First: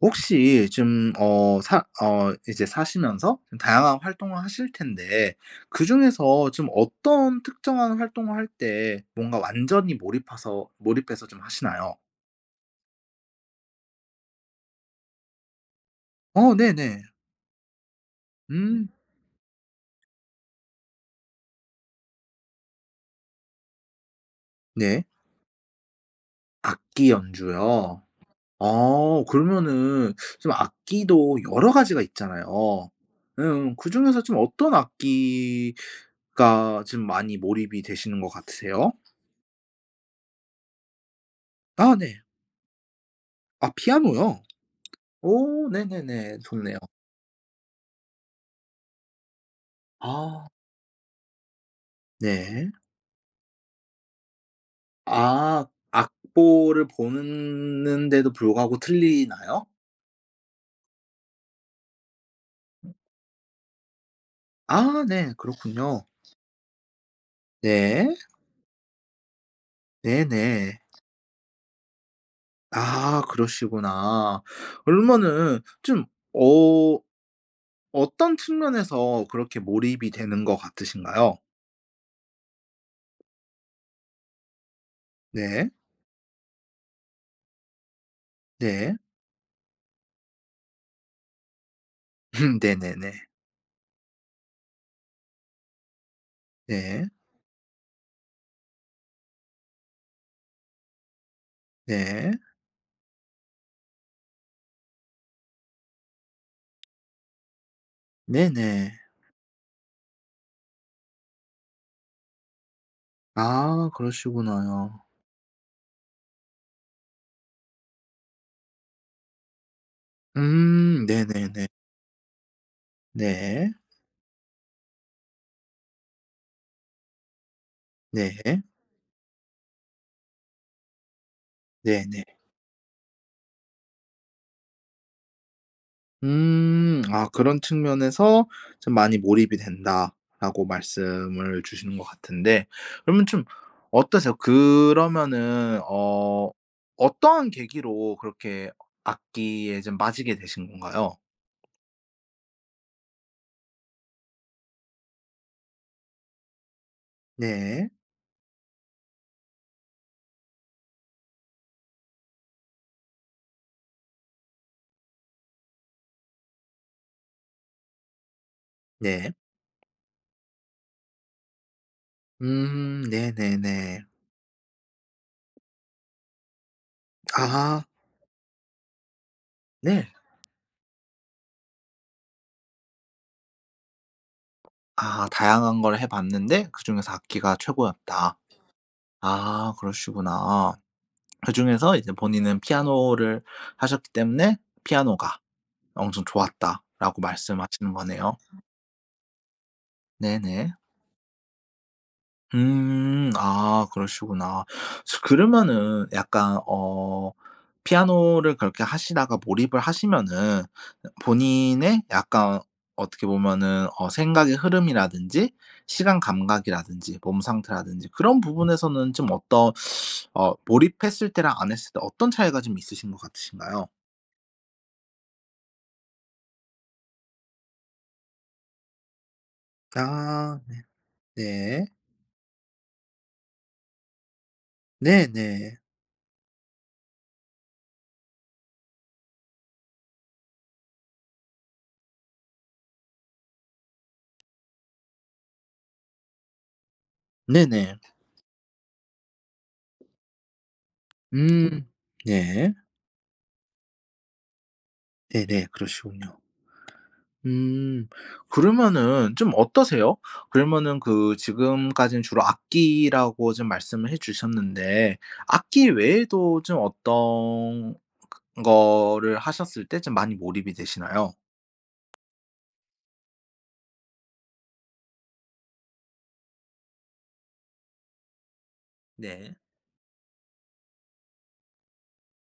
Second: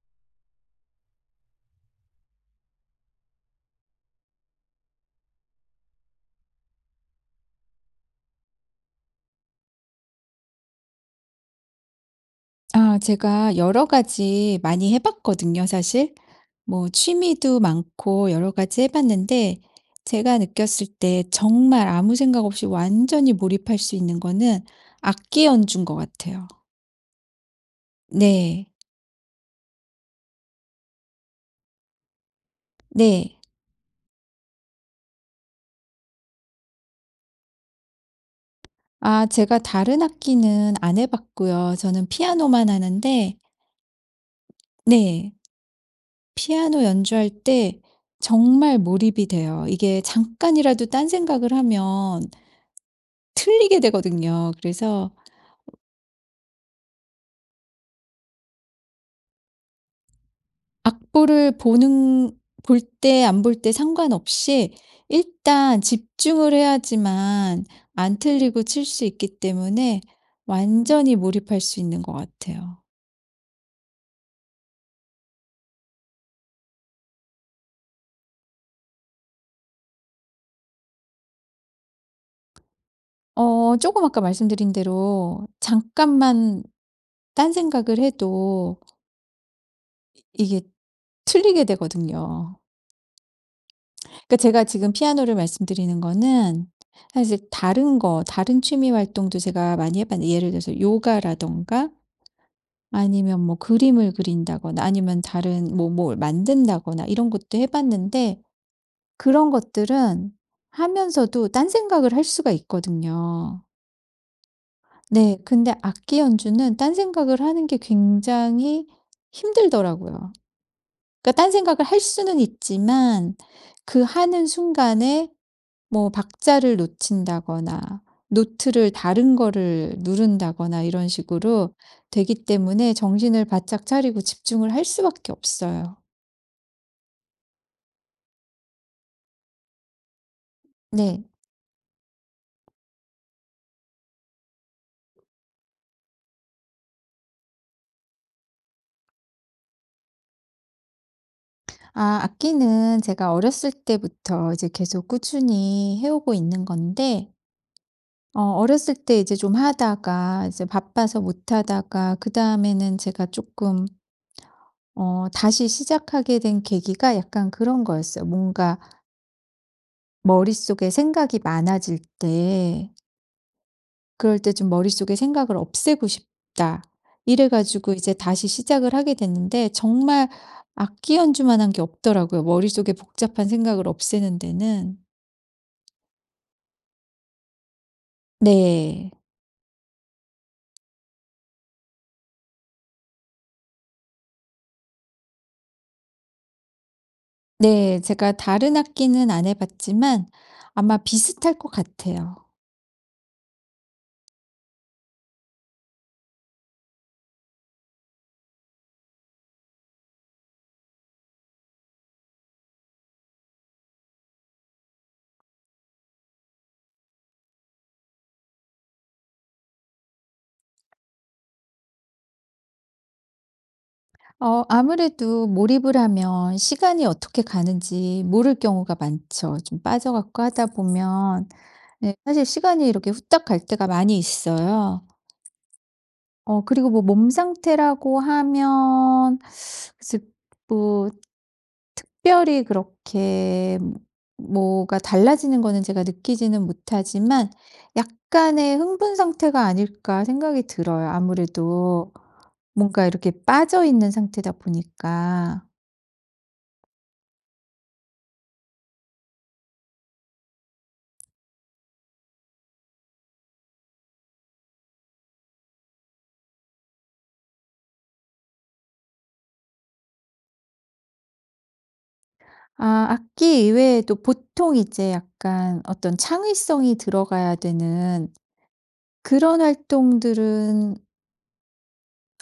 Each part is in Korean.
혹시 지금 어 사 어 이제 사시면서 좀 다양한 활동을 하실텐데 그 중에서 좀 어떤 특정한 활동을 할 때 뭔가 완전히 몰입하서 몰입해서 좀 하시나요? 아 제가 여러 가지 많이 해 봤거든요 사실. 어 뭐 네네. 취미도 많고 여러 가지 음. 해봤는데 제가 느꼈을 때 정말 아무 생각 없이 완전히 몰입할 수 있는 거는 네. 악기 연주인 것 같아요. 악기 연주요. 네. 어 그러면은 좀 악기도 여러 가지가 있잖아요. 네. 음 그 중에서 좀 어떤 악기가 좀 많이 몰입이 되시는 것 같으세요? 아 제가 다른 악기는 안 해 봤고요. 아 저는 네. 피아노만 하는데 아 피아노요. 네. 오 네네네. 좋네요. 피아노 연주할 때 정말 몰입이 돼요. 이게 아. 잠깐이라도 딴 생각을 하면 네. 틀리게 되거든요. 그래서 아 악보를 보는데도 불구하고 틀리나요? 악보를 보는 볼 때 안 볼 때 상관없이 아 네. 일단 그렇군요. 집중을 해야지만 네. 안 틀리고 칠 수 있기 때문에 네네. 완전히 몰입할 수 있는 거 같아요. 아 그러시구나. 그러면은 좀 어 어떤 측면에서 그렇게 몰입이 되는 것 같으신가요? 어 쪼금 아까 말씀드린 대로 네. 잠깐만 딴 생각을 해도 네. 이게 틀리게 되거든요. 음 네네네. 그러니까 제가 지금 피아노를 말씀드리는 거는 네. 사실 다른 거 다른 취미 활동도 제가 많이 해봤는데 예를 들어서 요가라든가 네. 아니면 뭐 그림을 그린다거나 아니면 다른 뭐 뭘 만든다거나 이런 것도 해봤는데 네네. 그런 것들은 하면서도 딴 생각을 할 수가 있거든요. 아 그러시구나요. 네 근데 악기 연주는 딴 생각을 하는 게 굉장히 힘들더라고요. 음 그러니깐 딴 네네네. 생각을 할 수는 있지만 네. 그 하는 순간에 뭐 박자를 놓친다거나 네. 노트를 다른 거를 누른다거나 이런 식으로 네네. 되기 때문에 정신을 바짝 차리고 집중을 할 수밖에 없어요. 음 아 그런 측면에서 좀 많이 몰입이 된다라고 네. 말씀을 주신 것 같은데 그러면 좀 어떠세요? 그러면은 어 어떠한 계기로 그렇게 악기에 좀 빠지게 되신 건가요? 아 악기는 제가 어렸을 때부터 이제 계속 꾸준히 해오고 있는 건데 네. 어 어렸을 때 이제 좀 하다가 이제 바빠서 못하다가 그 다음에는 제가 쪼끔 어 다시 시작하게 된 계기가 약간 그런 거였어요. 뭔가 네. 머릿속에 생각이 많아질 때 음 네네네. 그럴 때 좀 '머릿속에 생각을 없애고 싶다.' 이래 아하. 가지고 이제 다시 시작을 하게 됐는데 네. 정말 악기 연주만 한 게 없더라고요 머릿속의 복잡한 생각을 없애는 데는. 아 다양한 걸 해봤는데 그중에서 악기가 최고였다. 네. 아 그러시구나. 그중에서 이제 본인은 피아노를 하셨기 때문에 피아노가 엄청 좋았다라고 말씀하시는 네 제가 거네요. 다른 악기는 안 해봤지만 네네. 아마 비슷할 것 같아요. 음 아 그러시구나. 저 그러면은 약간 어 피아노를 그렇게 하시다가 몰입을 하시면은 본인의 약간 어떻게 보면은 어 생각의 흐름이라든지 시간 감각이라든지 몸 상태라든지 그런 부분에서는 좀 어떤 어 몰입했을 때랑 안 했을 때 어떤 차이가 좀 있으신 것 같으신가요? 어 아무래도 몰입을 하면 시간이 어떻게 가는지 모를 경우가 많죠. 좀 빠져 갖고 아 하다 네. 보면 네. 네 사실 시간이 이렇게 후딱 갈 때가 많이 있어요. 네네. 어 그리고 뭐 몸 상태라고 하면 글쎄요, 뭐 특별히 그렇게 뭐가 달라지는 거는 제가 느끼지는 못하지만 네네. 약간의 흥분 상태가 아닐까 생각이 들어요. 음. 아무래도 네. 뭔가 이렇게 빠져 있는 상태다 보니까. 네네. 그러시군요. 음 그러면은 좀 어떠세요? 그러면은 그 지금까지는 주로 악기라고 좀 말씀을 해 주셨는데 악기 외에도 좀 어떤 그 거를 하셨을 때 좀 많이 몰입이 되시나요? 아 악기 이외에도 보통 이제 약간 어떤 창의성이 들어가야 되는 네. 그런 활동들은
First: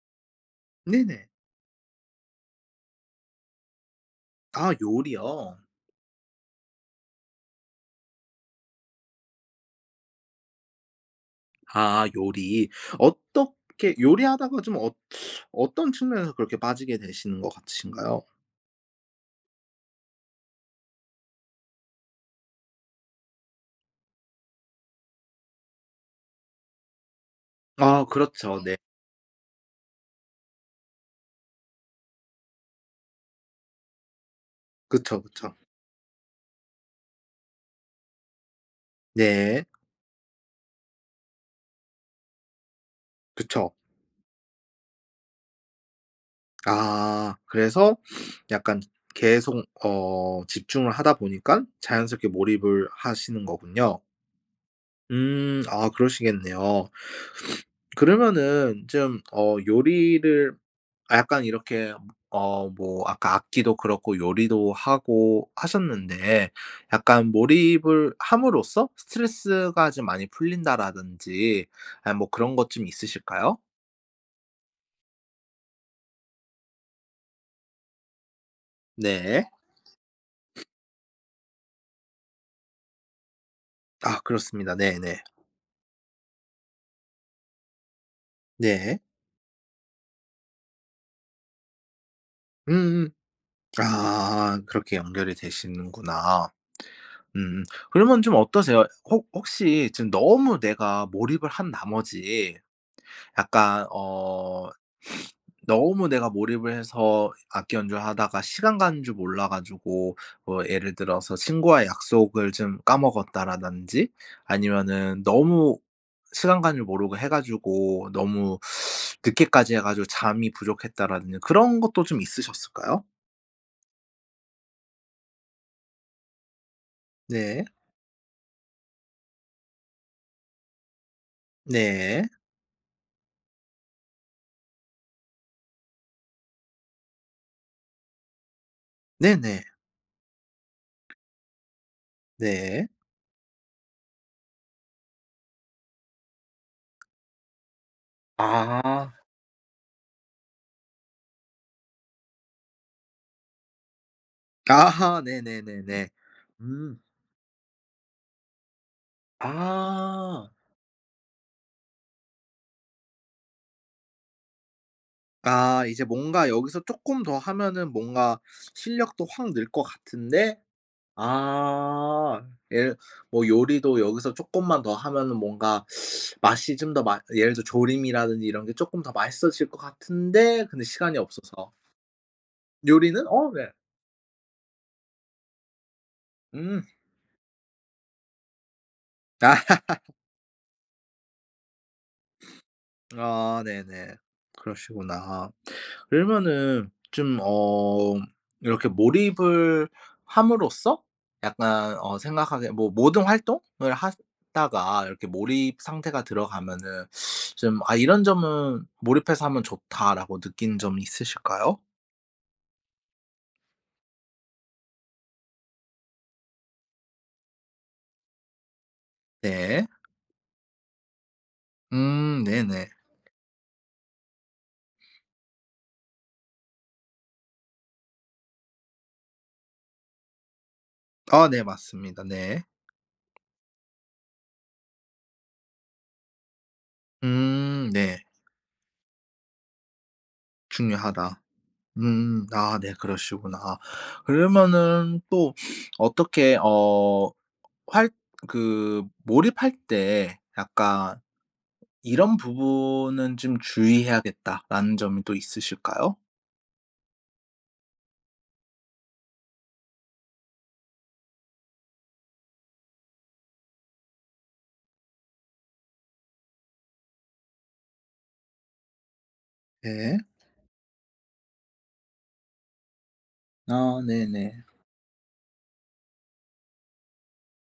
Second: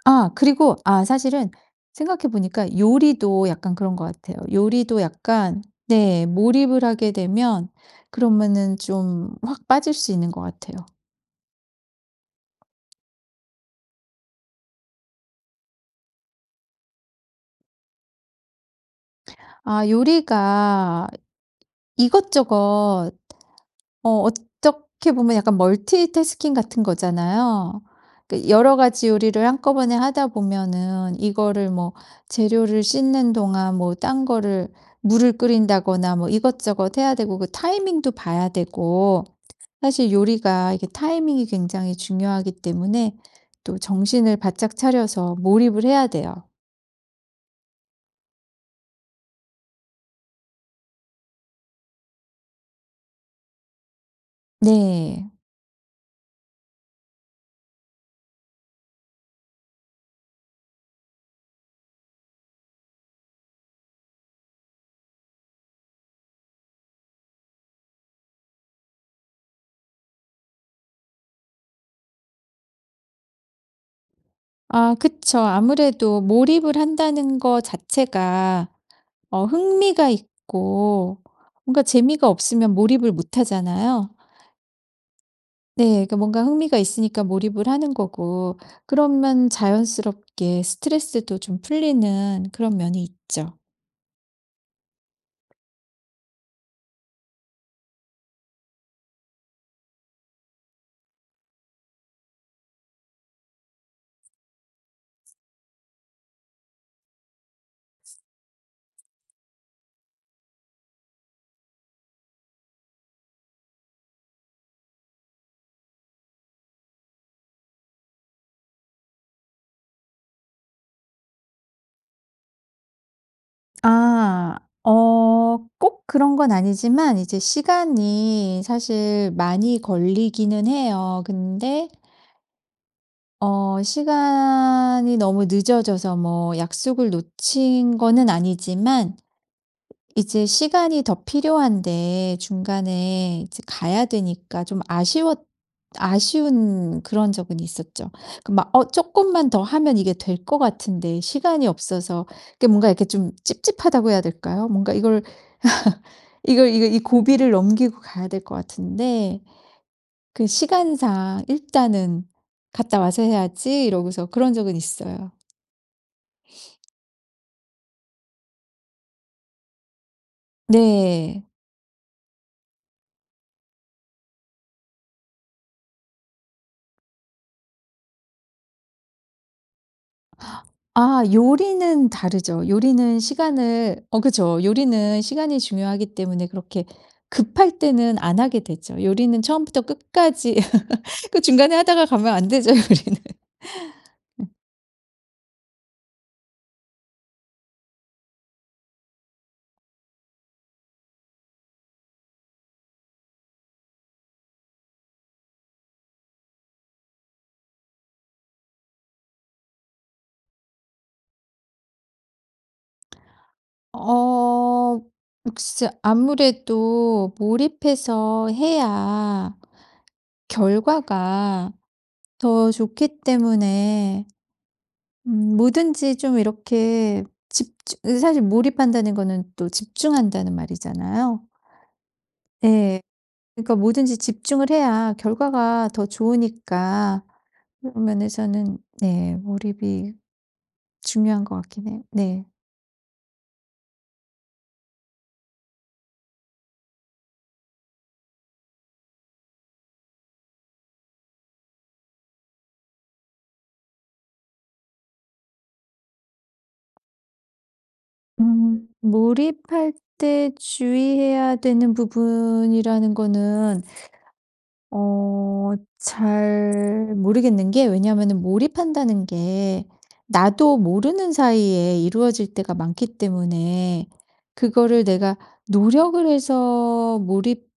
아 그리고 아 네네. 사실은 생각해 보니까 요리도 약간 그런 것 같아요. 아 요리도 요리요? 약간 네 몰입을 하게 되면 그러면은 좀 확 빠질 수 있는 것 같아요. 아 요리. 어떻게 요리하다가 좀 어 어떤 측면에서 그렇게 빠지게 되시는 것 같으신가요? 아 요리가 이것저것 어 어떻게 보면 약간 멀티태스킹 같은 거잖아요. 아 그 그렇죠. 여러 네. 가지 요리를 한꺼번에 하다 보면은 이거를 뭐 재료를 씻는 동안 뭐 딴 거를 그쵸, 물을 그쵸. 끓인다거나 뭐 이것저것 해야 되고 그 타이밍도 봐야 되고 네. 사실 요리가 이게 타이밍이 굉장히 중요하기 때문에 그쵸. 또 정신을 바짝 차려서 몰입을 해야 돼요. 아 그래서 약간 계속 어 집중을 하다 보니깐 자연스럽게 몰입을 하시는 거군요. 네. 음 아 그러시겠네요. 그러면은 쯤 어 요리를 아 약간 이렇게 어 뭐 아까 악기도 그렇고 요리도 하고 하셨는데 약간 몰입을 함으로써 스트레스가 좀 많이 풀린다라든지 아이 뭐 그런 것 좀 있으실까요? 아 그쵸. 아무래도 몰입을 한다는 거 자체가 어 네. 흥미가 있고 뭔가 재미가 없으면 몰입을 못 하잖아요. 아 그렇습니다. 네네. 네 그니까 뭔가 흥미가 있으니까 몰입을 하는 거고 네. 그러면 자연스럽게 스트레스도 좀 풀리는 그런 면이 음음. 있죠. 아 그렇게 연결이 되시는구나. 음 그러면 좀 어떠세요? 혹 혹시 지금 너무 내가 몰입을 한 나머지 약간 어 너무 내가 몰입을 해서 악기 연주하다가 시간 가는 줄 몰라 가지고 뭐 예를 들어서 친구와의 약속을 좀 까먹었다라든지 아니면은 너무 시간 가는 줄 모르고 해 가지고 너무 늦게까지 해 가지고 잠이 부족했다라든지 그런 것도 좀 있으셨을까요? 아 어 꼭 그런 건 아니지만 이제 네. 시간이 사실 많이 걸리기는 해요. 근데 네. 어 시간이 너무 늦어져서 뭐 약속을 놓친 거는 아니지만 네네. 이제 시간이 더 필요한데 네. 중간에 이제 가야 되니까 좀 아쉬웠 아쉬운 그런 적은 있었죠. 그 막 어 아. 쪼끔만 더 하면 이게 될 거 같은데 시간이 없어서 그 뭔가 이렇게 좀 찝찝하다고 해야 될까요? 뭔가 아하. 이걸 네네네네. 이걸 이걸 이 음. 고비를 넘기고 가야 될 것 같은데 그 아. 시간상 일단은 '갔다 와서 해야지.' 이러고서 그런 적은 있어요. 아 이제 뭔가 여기서 쪼끔 더 하면은 뭔가 실력도 확 늘 거 같은데 네. 아. 예 뭐 요리도 여기서 쪼끔만 더 하면은 뭔가 맛이 좀 더 맛 예를 들어 조림이라든지 이런 게 쪼끔 더 맛있어질 거 같은데 근데 시간이 아 없어서 요리는 다르죠. 요리는 요리는 어 네. 시간을 어 그쵸. 요리는 시간이 중요하기 때문에 음. 그렇게 급할 때는 안 하게 되죠. 요리는 처음부터 끝까지 그 중간에 하다가 가면 안 되죠 요리는. 아 네네. 음. 그러시구나. 그러면은 좀 어 이렇게 몰입을 함으로써 약간 어 생각하게 뭐 모든 활동을 하다가 이렇게 몰입 상태가 들어가면은 좀 '아 이런 점은 몰입해서 하면 좋다.'라고 느낀 점 있으실까요? 어 역시 아무래도 몰입해서 해야 네. 결과가 음 더 네네. 좋기 때문에 음 뭐든지 좀 이렇게 집주 으 사실 몰입한다는 거는 또 집중한다는 말이잖아요. 아 네 맞습니다. 네. 예. 그러니까 뭐든지 집중을 해야 결과가 더 좋으니까그런 음 네. 면에서는 네 몰입이 중요하다. 중요한 것 같긴 해 네. 음 아 네 그러시구나. 그러면은 또 어떻게 어 할 그 몰입할 때 약간 '이런 부분은 좀 주의해야겠다.'라는 점도 있으실까요? 음 몰입할 때 주의해야 되는 부분이라는 거는 어 잘 모르겠는 게 왜냐하면은 몰입한다는 게 네. 나도 모르는 사이에 이루어질 때가 많기 아 때문에 네네. 그거를 내가 노력을 해서 몰입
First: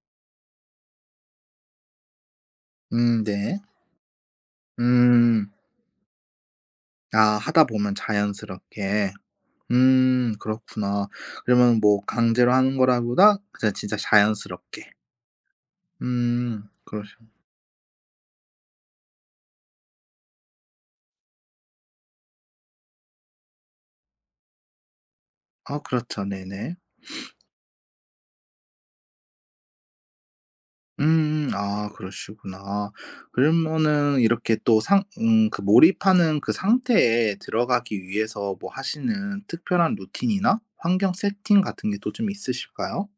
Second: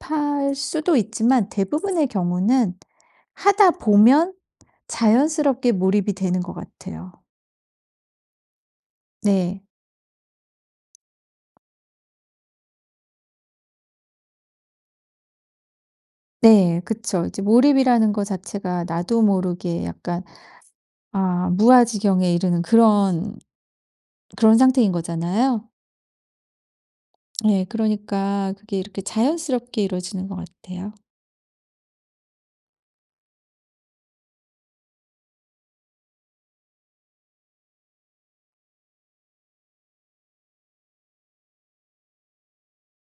할 수도 있지만 대부분의 경우는 음 네. 하다 보면 음. 자연스럽게 몰입이 되는 것 같아요. 아 하다 보면 자연스럽게. 네. 음 그렇구나. 그러면 뭐 강제로 하는 거라기 보다 그냥 진짜 자연스럽게. 음 네 그러시 그쵸. 이제 몰입이라는 것 자체가 나도 모르게 약간 아 무아지경에 이르는 그런, 그런 상태인 거잖아요. 아 그렇죠 네네. 네 그러니까 그게 이렇게 자연스럽게 이루어지는 것 같아요. 음음 아 그러시구나. 아 그러면은 이렇게 또 상 음 그 몰입하는 그 상태에 들어가기 위해서 뭐 하시는 특별한 루틴이나 환경 세팅 같은 게 또 좀 있으실까요?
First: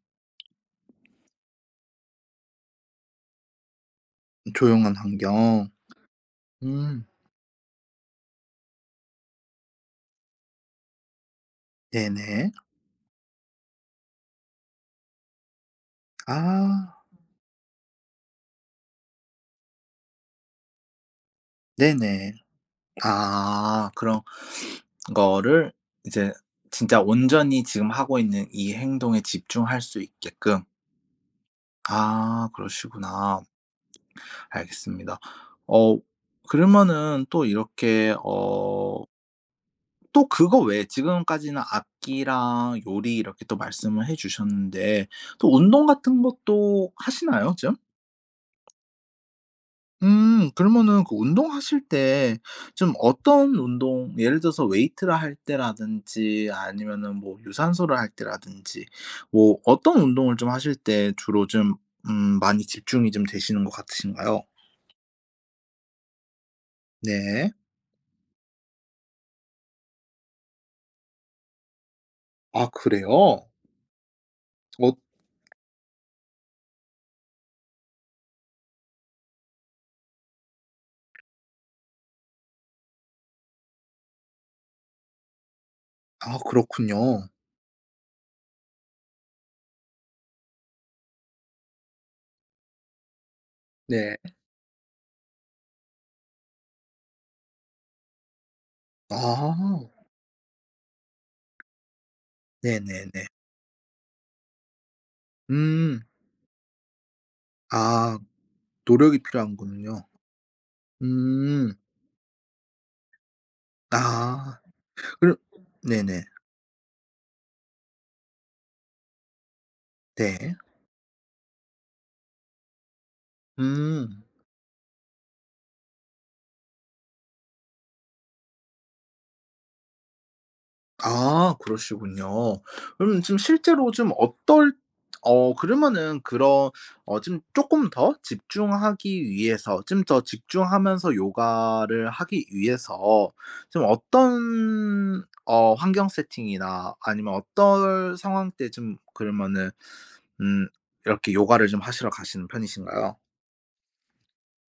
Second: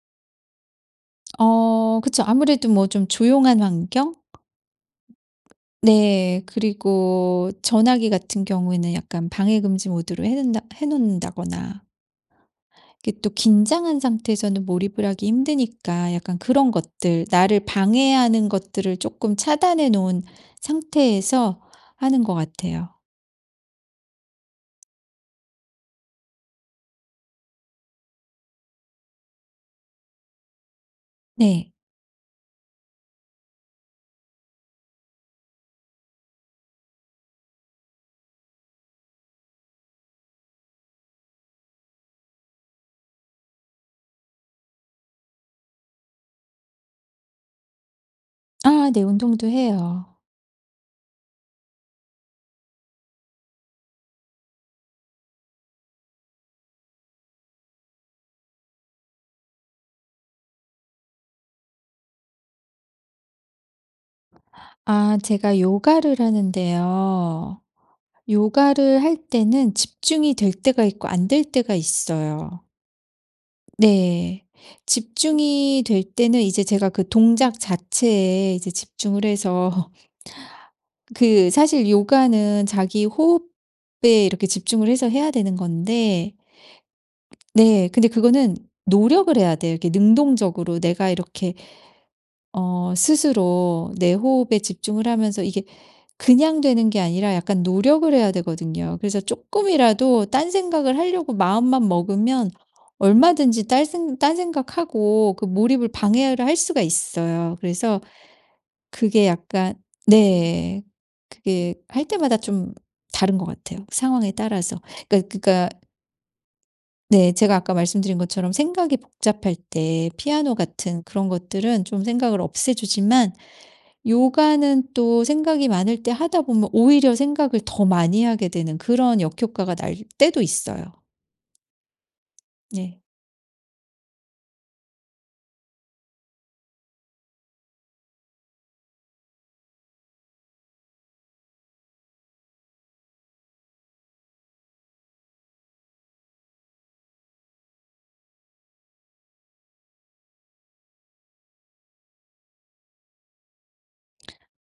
어 그쵸. 아무래도 뭐 좀 조용한 환경? 조용한 환경. 네 음. 그리고 전화기 같은 경우에는 약간 방해금지 모드로 해 놓는다 해 놓는다거나 네네. 이게 또 긴장한 상태에서는 몰입을 하기 힘드니까 약간 그런 아. 것들 나를 방해하는 것들을 쪼끔 차단해 놓은 상태에서 하는 네네. 것 같아요. 아 그럼 그거를 이제 진짜 온전히 지금 하고 있는 이 행동에 집중할 수 있게끔. 네. 아 그러시구나. 알겠습니다. 어 그러면은 또 이렇게 어 또 그거 외에 지금까지는 악기랑 요리 이렇게 또 말씀을 해 주셨는데 또 운동 같은 것도 하시나요 좀? 아 네 운동도 해요. 음. 그러면은 그 운동하실 때 좀 어떤 운동 예를 들어서 웨이트를 할 때라든지 아니면은 뭐 유산소를 할 때라든지 뭐 어떤 운동을 좀 하실 때 주로 좀 음 많이 집중이 좀 되시는 것 같으신가요? 아 제가 요가를 네. 하는데요. 요가를 할 때는 집중이 될 때가 있고 안 될 때가 있어요. 아 그래요? 네. 어 집중이 될 때는 이제 제가 그 동작 자체에 이제 집중을 해서 그 사실 요가는 자기 호흡에 이렇게 집중을 해서 해야 되는 건데 아 그렇군요. 네 근데 그거는 노력을 해야 돼요. 이렇게 능동적으로 내가 이렇게 어 스스로 내 네. 호흡에 집중을 하면서 이게 그냥 되는 게 아니라 약간 노력을 해야 되거든요. 그래서 아. 쪼끔이라도 딴 생각을 하려고 마음만 먹으면 네네네. 얼마든지 딸 생 딴 생각 하고 그 몰입을 음. 방해를 할 수가 있어요. 그래서 아. 노력이 그게 약간 필요하군요. 네. 그게 음. 할 때마다 좀 다른 것 같아요, 상황에 아. 따라서. 그니까 그럼 그니까 네네. 네. 제가 아까 말씀드린 것처럼 생각이 복잡할 때 네. 피아노 같은 그런 것들은 좀 생각을 없애 주지만 음. 요가는 또 생각이 많을 때 하다 보면 오히려 생각을 더 많이 하게 되는 그런 역효과가 날 때도 있어요. 아 그러시군요. 네. 그럼 좀 실제로 좀 어떨 어 그러면은 그런 어 좀 쪼끔 더 집중하기 위해서 좀 더 집중하면서 요가를 하기 위해서 좀 어떤 어 환경 세팅이나 아니면 어떨 상황 때 좀 그러면은 음 이렇게 요가를 좀 하시러 가시는 편이신가요?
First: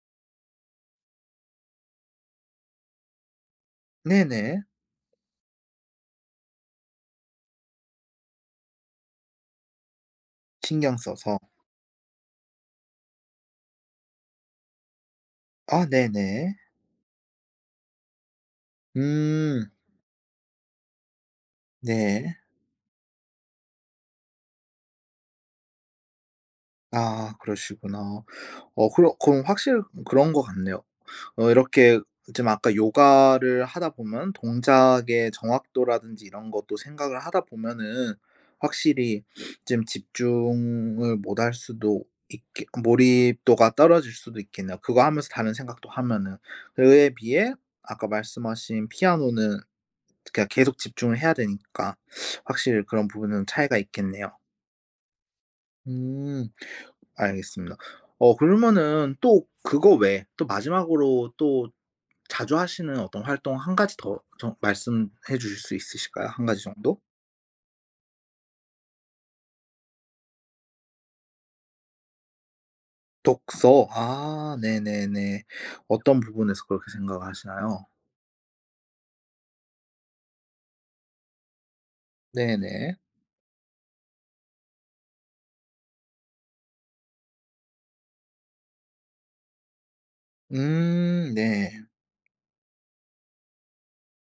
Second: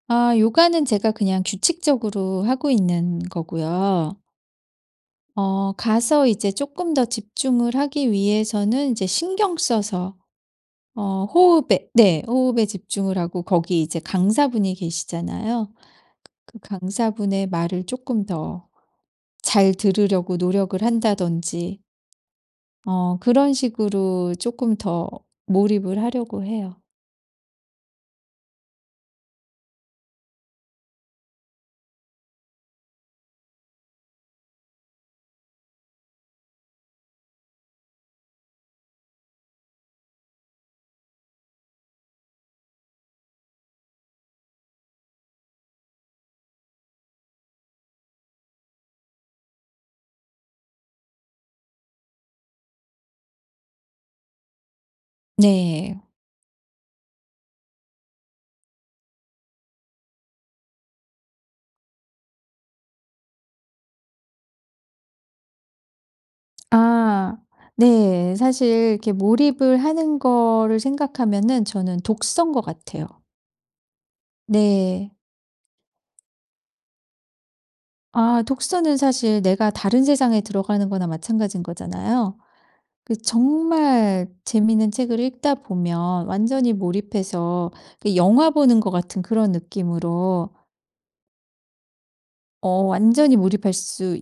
아 요가는 제가 그냥 규칙적으로 하고 있는 거고요. 네네. 어 가서 이제 쪼끔 더 집중을 하기 위해서는 이제 신경 써서 어 신경써서. 호흡에 네 호흡에 집중을 하고 거기 이제 강사분이 계시잖아요. 아 네네. 그 강사분의 말을 쪼끔 더 음. 잘 들으려고 노력을 한다든지 네. 어 그런 식으로 쪼끔 더 몰입을 하려고 해요. 아 그러시구나. 어 그럼 그럼 확실히 그런 것 같네요. 어 이렇게 좀 아까 요가를 하다 보면 동작의 정확도라든지 이런 것도 생각을 하다 보면은 확실히 좀 집중을 못할 수도 있게 몰입도가 떨어질 수도 있겠네요 그거 하면서 다른 생각도 하면은. 그에 비해 아까 말씀하신 피아노는 그냥 계속 집중을 해야 되니까 확실히 그런 부분은 차이가 있겠네요. 네. 음. 알겠습니다. 어 그러면은 또 그거 외에 또 마지막으로 또 자주 하시는 어떤 활동 1 가지 더 좀 말씀해 주실 수 있으실까요 1 가지 정도? 아. 네. 사실 이렇게 몰입을 하는 거를 생각하면은 저는 독서인 것 같아요. 독서. 아 네. 네네네. 어떤 부분에서 그렇게 생각하시나요? 아 독서는 사실 내가 다른 세상에 들어가는 거나 마찬가지인 거잖아요. 네네. 그 정말 재미있는 책을 읽다 보면 완전히 몰입해서 그 영화 보는 것 같은 그런 느낌으로 음 네. 어 완전히 몰입할 수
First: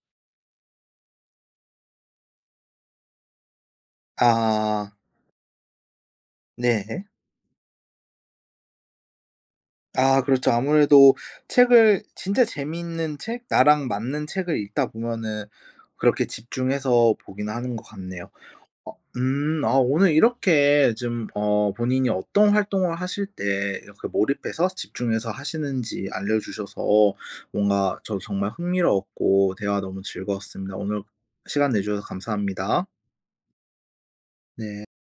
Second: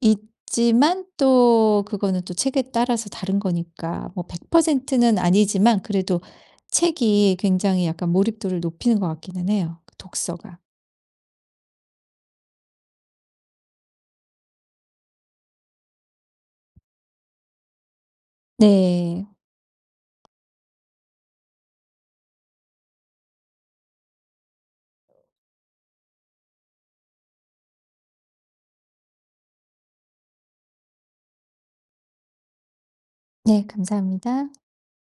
있지만 또 그거는 또 책에 따라서 다른 거니까 뭐 백 아. 퍼센트 는 아니지만 그래도 네. 책이 굉장히 약간 몰입도를 높이는 것 같기는 해요 그 아 그렇죠. 독서가. 아무래도 책을 진짜 재미있는 책 나랑 맞는 책을 읽다 보면은 그렇게 집중해서 보긴 하는 것 같네요. 어 네. 음 아 오늘 이렇게 좀 어 본인이 어떤 활동을 하실 때 그 몰입해서 집중해서 하시는지 알려 주셔서 뭔가 저도 정말 흥미로웠고 대화 너무 즐거웠습니다. 오늘 시간 내 주셔서 감사합니다. 네 감사합니다. 네.